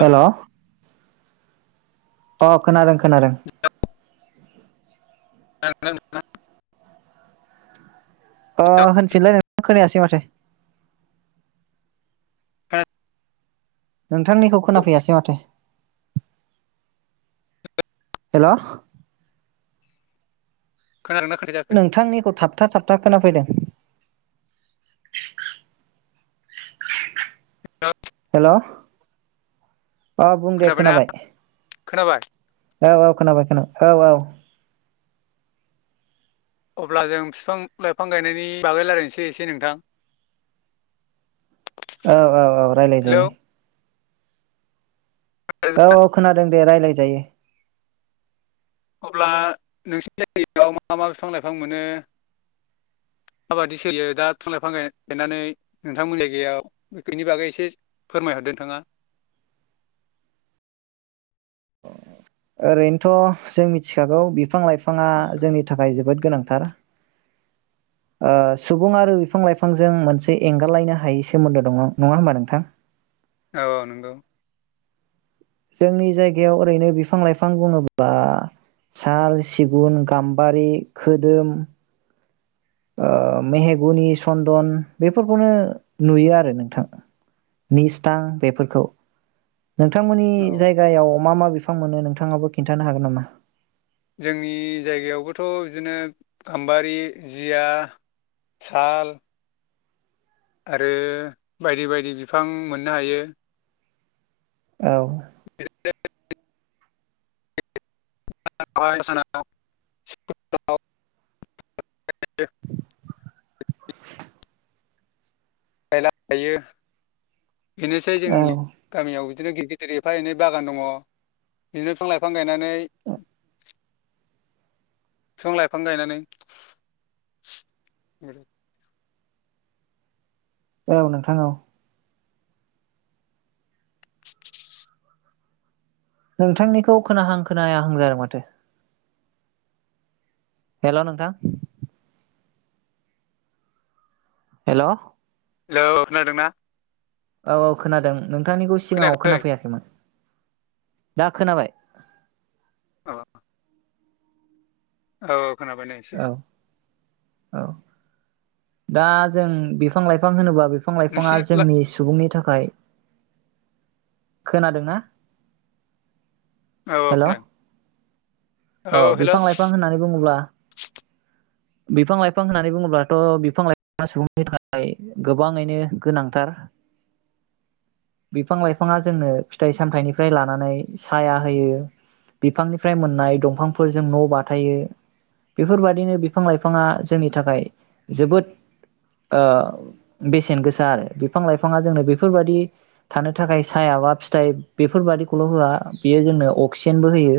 हेल' अ खोनादों [unintelligible] खोनादों। [unintelligible] अ होनफिनलाय खोनायासै माथो। हो नोंथांनिखौ खोनाफैयासै माथो हेल' खोनायाखै जाखो नोंथांनिखौ थाब थाबथा थाबथा खोनाफैदों। हेल' औ बुं दे खोनाबायना खोनाबाय खोनाबाय औ औ खोनाबाय खोनाबाय औ औ। अब्ला जों बिफां लाइफां गायनायनि बागै रायलायनोसै एसे नोंथां। औ औ औ रायलाय हेलौ जायो। औ औ खोनादों। दे रायलाय जायो। अब्ला नोंसिनि जायगायाव मा मा बिफां लाइफां मोनो माबादि सोलियो दा बिफां लाइफां गायनानै नोंथांमोन जायगायाव बेनि बागै एसे फोरमायहरदों नोंथाङा। ओरैनोथ' जों मिथिखागौ बिफां लाइफां बिफाङा जोंनि थाखाय जोबोद गोनां। ओ सुबुं आरो बिफां लाइफांजों मोनसे एंगारलायनो हायै सोमोन्दो दं नङा होमबा नोंथां। औ औ नंगौ। जोंनि जायगायाव ओरैनो बिफां लाइफां बुङोब्ला साल सिगुन गाम्बारि खोदोम। ओ मेहेगुनि सन्दन बेफोरखौनो नुयो आरो नोंथां निस्थां बेफोरखौ नोंथांमोननि औ जायगायाव मा मा बे- बिफां मोनो नोंथाङाबो खिन्थानो हागोन नामा? जोंनि जायगायावबोथ' बिदिनो गाम्बारि जिया साल। आरो बायदि बायदि बिफां मोननो हायो। औ [unintelligible] [unintelligible] गायला थायो। बेनोसै औ जोंनि गामियाव बिदिनो गिद गिदिर एफा एनै बागान दङ बिदिनो बिफां लाइफां गायनानै बिफां लाइफां गायनानै औ नोंथां औ नोंथांनिखौ खोनाहां खोनायाहां जादों माथो। हेल' नोंथां। हेल' हेल' खोनादोंना? औ औ खोनादों। नोंथांनिखौ सिगाङाव खोनायाखै खोनाफैयाखैमोन। दा खोनाबाय औ औ खोनाबाय [unintelligible] औ औ दा जों बिफां लाइफां होनोबा बिफां लाइफाङा नोंसिनि जोंनि सुबुंनि था खाय खोनादोंना औ औ हेल' खोनादों अ औ हेलौ बिफां लाइफां होननानै बुङोब्ला बिफां लाइफां होननानै बुङोब्लाथ' बिफां लाइफाङा सुबुंनि थाखाय गोबाङैनो गोनांथार बिफां लाइफाङा जोंनो फिथाइ सामथायाइनिफ्राय लानानै साया होयो बिफांनिफ्राय मोननाय दं फांफोरजों न' बाथायो बेफोरबायाददिनो बिफां लाइफाङा जोंनि थाखाय जोबोद ओ बेसेन गोसा आरो बिफां लाइफाङा जोंनो बेफोरबायदि थानो थाखाय सायाबा फिथाइ बेफोरबादिखौल' होआ बियो जोंनो अक्सिजेनबो होयो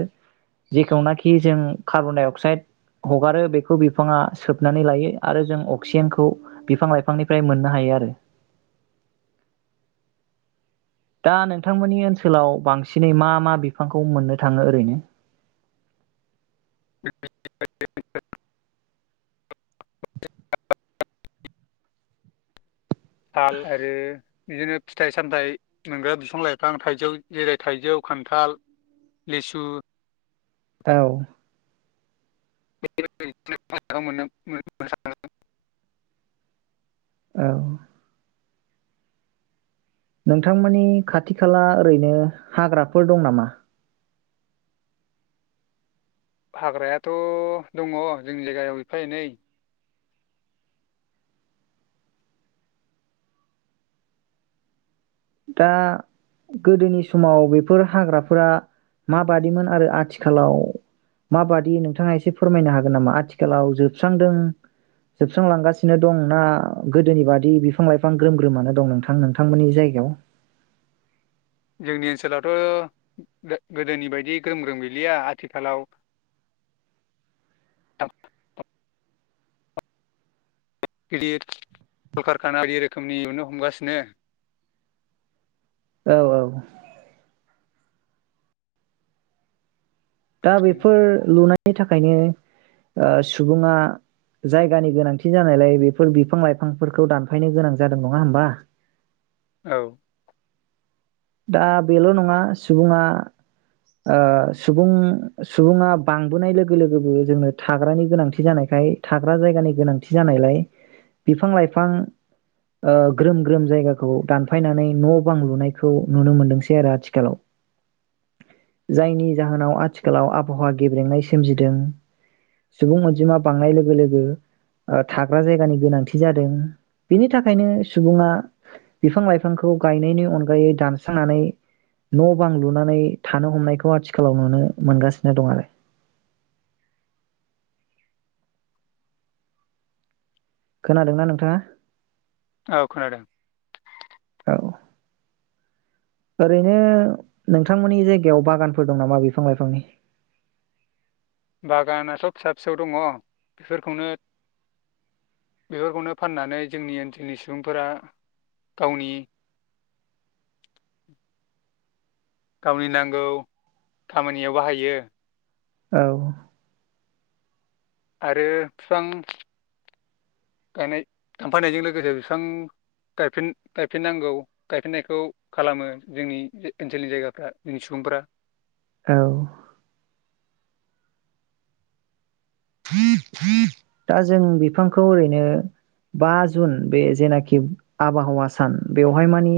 जेखौना खि जों कार्बन डाइअक्साइड हगारो बेखौ बिफाङा सोबनानै लायो आरो जों अक्सिजेनखौ बिफां लाइफांनिफ्राय मोननो हायो आरो दा नोंथांमोननि ओनसोलाव बांसिनै मा मा बिफांखौ मोननो थाङो ओरैनो [unintelligible] थाल आरो बिदिनो फिथाइ सामथायाइ मोनग्रा बिफां लाइफां थाइजौ जेरै थाइजौ खान्थाल लिसु औ [unintelligible] औ नोंथांमोननि खाथि खाला ओरैनो हाग्राफोर दं नामा हाग्रायाथ' दङ जोंनि जायगायाव एफा एनै दा गोदोनि समाव बेफोर हाग्राफोरा माबादिमोन आरो आथिखालाव माबादि नोंथाङा एसे फोरमायनो हागोन नामा आथिखालाव जोबस्रांदों जोबस्रांलांगासिनो दं ना गोदोनि बादि बिफां लाइफां ग्रोम ग्रोमानो दं नोंथां नोंथांमोननि जायगायाव जोंनि ओनसोलावथ' गोदोनि बायदि ग्रोम ग्रोम गैलिया आथिखालाव गिदिर कलकारखाना बायदि रोखोमनि नुनो हमगासिनो औ औ दा बेफोर लुनाय नि थाखायनो ओ सुबुङा जायगानि गोनांथि जानायलाय बेफोर बिफां लाइफांफोरखौ दानफायनो गोनां जादों नङा होमबा औ दा बेल' नङा सुबुङा ओ सुबुं सुबुङा बांबोनाय लोगो लोगोबो जोंनो थाग्रानि गोनांथि जानायखाय थाग्रा जायगानि गोनांथि जानायलाय बिफां लाइफां ओ ग्रोम ग्रोम जायगाखौ दानफायनानै न' बां लुनाय खौ नुनो मोनदोंसै आरो आथिखालाव जायनि जाहोनाव आथिखालाव आबहावा गेब्रेंनाय सोमजिदों सुबुं अनजिमा बांनाय लोगो लोगो थाग्रा जायगानि गोनांथि जादों बेनि थाखायनो सुबुङा बिफां लाइफांखौ गायनायनि अन गायै दानस्रांनानै न' बां लुनानै थानो हमनायखौ आथिखालाव नुनो मोनगासिनो दं आरो खोनादोंना नोंथाङा औ खोनादों औ ओरैनो नोंथांमोननि जायगायाव बागानफोर दं नामा बिफां लाइफांनि बागानाथ' फिसा फिसौ दङ बेफोरखौनो बेफोरखौनो फाननानै जोंनि ओनसोलनि सुबुंफोरा गावनि गावनि नांगौ खामानियाव बाहायो औ आरो बिफां गायनाय थांफायनायजों लोगोसे बिफां गायफिन गायफिननांगौ गायफिननायखौ खालामो जोंनि ओनसोलनि जायगाफ्रा जोंनि सुबुंफोरा औ दा जों बिफांखौ ओरैनो बा जुन बे जेनाखि आबहावा सान बेवहाय मानि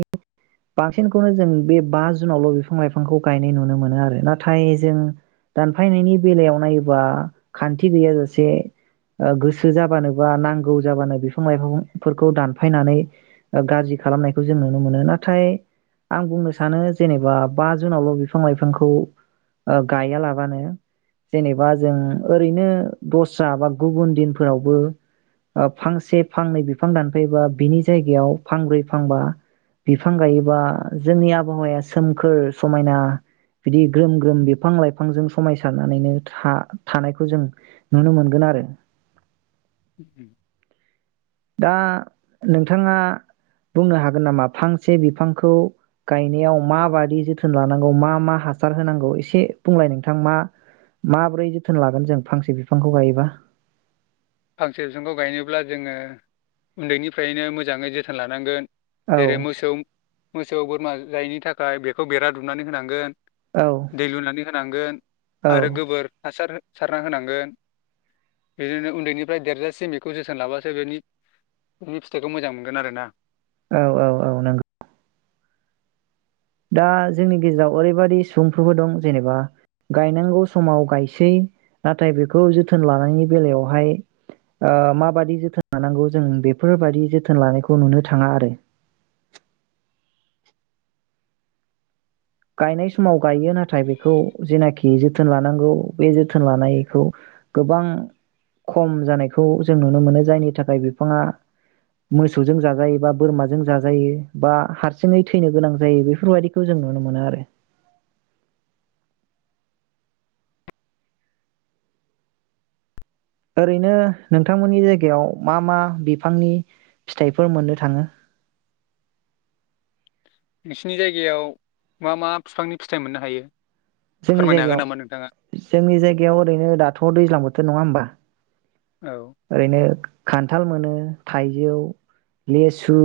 बांसिनखौनो जों बे बा जुनावल' बिफां लाइफांखौ गायनाय नुनो मोनो आरो नाथाय जों दानफायनायनि बेलायाव नायोबा खा न्थि गैयाजासे ओ गोसो जाबानो बा नांगौ जाबानो बिफां लाइफांफोरखौ दानफायनानै गाज्रि खालामनायखौ जों नुनो मोनो नाथाय आं बुंनो सानो जेनेबा बा जुनावल' बिफां लाइफांखौ ओ गायालाबानो जेनेबा जों ओरैनो दस्रा बा गुबुन दिनफोरावबो फांसे फांनै बिफां दानफैबा बिनि जायगायाव फांब्रै फांबा बिफां गायोबा जोंनि आबहावाया सोमखोर समायना बिदि ग्रोम ग्रोम बिफां लाइफांजों समायसारनानैनो था थानायखौ जों नुनो मोनगोन आरो [inaudible] दा नोंथाङा बुंनो हागोन नामा फांसे बिफांखौ गायनायाव माबादि जोथोन लानांगौ मा मा हासार होनांगौ एसे बुंलाय नोंथां मा माबोरै जोथोन लागोन जों फांसे बिफांखौ गायोबा फांसे बिफांखौ गायनोब्ला जोङो उन्दैनिफ्रायनो मोजाङै जोथोन लानांगोन औ जेरै मोसौ मोसौ बोरमा जायनि थाखाय बेखौ बेरादुमनानै होनांगोन। औ दै लुनानै। होनांगोन औ आरो गोबोर हासार सारना होनांगोन बिदिनो उन्दैनि फ्राय देरजासेम बेखौ जोथोन लाबासो बेनि बेनि फिथाइखौ मोजां मोनगोन आरो ना। औ औ औ नोंगौ। दा जोंनि गेजेराव ओरैबादि सुबुंफोरबो दं जेनेबा गायनांगौ समाव गायसै नाथाय बेखौ जोथोन लानायनि बेलायावहाय ओ माबादि जोथोन लानांगौ जों बेफोरबादि जोथोन लानायखौ नुनो थाङा आरो। गायनाय समाव गायो नाथाय बेखौ जेनाखि जोथोन लानांगौ बे जोथोन लानायखौ गोबां खम जानायखौ जों नुनो मोनो जायनि थाखाय बिफाङा मोसौजों जाजायो बा बोरमाजों जाजायो बा हारसिङै थैनो गोनां जायो बेफोरबायदिखौ जों नु नुनो मोनो आरो। ओरैनो नोंथांमोननि जायगायाव मा मा बिफांनि फिथाइफोर मोननो थाङो। नोंसिनि जायगायाव मा मा बिफांनि फिथायाइ मोननो हायो। जोंनि फोरमायनो हागोन नामा नोंथाङा जायगायाव जोंनि जायगायाव ओरैनो दाथ' दैज्लां बोथो बे नङा होमबा। औ ओरैनो खान्थाल मोनो थाइजौ लेसु।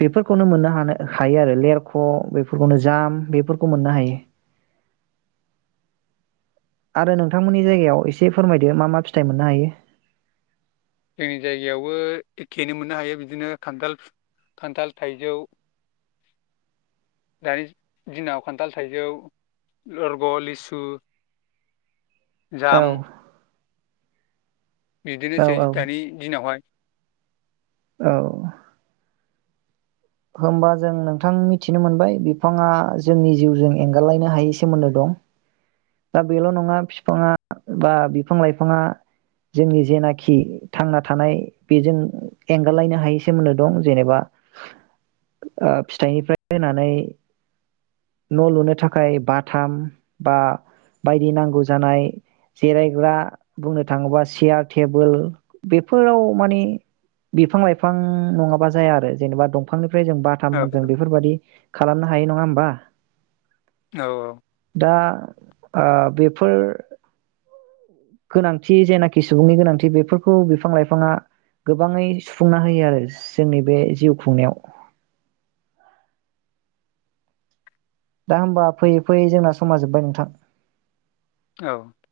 बेफोरखौनो मोननो हानो हायो आरो लेरख' बेफोरखौनो जाम बेफोरखौ मोननो हायो आरो नोंथांमोननि जायगायाव एसे फोरमायदो मा मा फिथाइ मोननो हायो। जोंनि जायगायावबो एखेैनो मोननो हायो बिदिनो खान्थाल खान्थाल थाइजौ दानि दिनाव खान्थाल थाइजौ लरग' लिसु औ जाम औ बिदिनोसै औ दानि दिनावहाय औ होमबा जों नोंथां मिथिनो मोनबाय बिफाङा जोंनि जिउजों एंगारलायनो हायै सोमोन्दो दं दा बेल' नङा बिफाङा बा बिफां लाइफाङा जोंनि जेनाखि थांना थानाय बेजों एंगारलायनो हायै सोमोन्दो दं जेनेबा ओ फिथाइनिफ्राय होनानै न' लुनो थाखाय बाथाम बा बायदि नांगौ जानाय जिरायग्रा बुंनो थाङोबा सियार टेबोल बेफोराव माने बिफां लाइफां नङाबा जाया आरो जेनेबा दं फ्राय जों औ बाथाम जों बेफोरबादि खालामना हायो नङा होमबा औ दा ओ बेफोर गोनांथि जेनाखि सुबुंनि गोनांथि बेफोरखौ बिफां लाइफाङा गोबाङै सुफुंना होयो आरो जोंनि बे जिउ खुंनायाव दा होमबा फैयै फैयै जोंना समा जोबबाय नोंथां। औ होमबा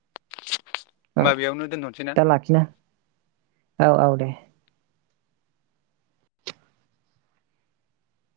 औ बेयावनो दोनथ'नोसै ना? दा लाखिना औ औ दे।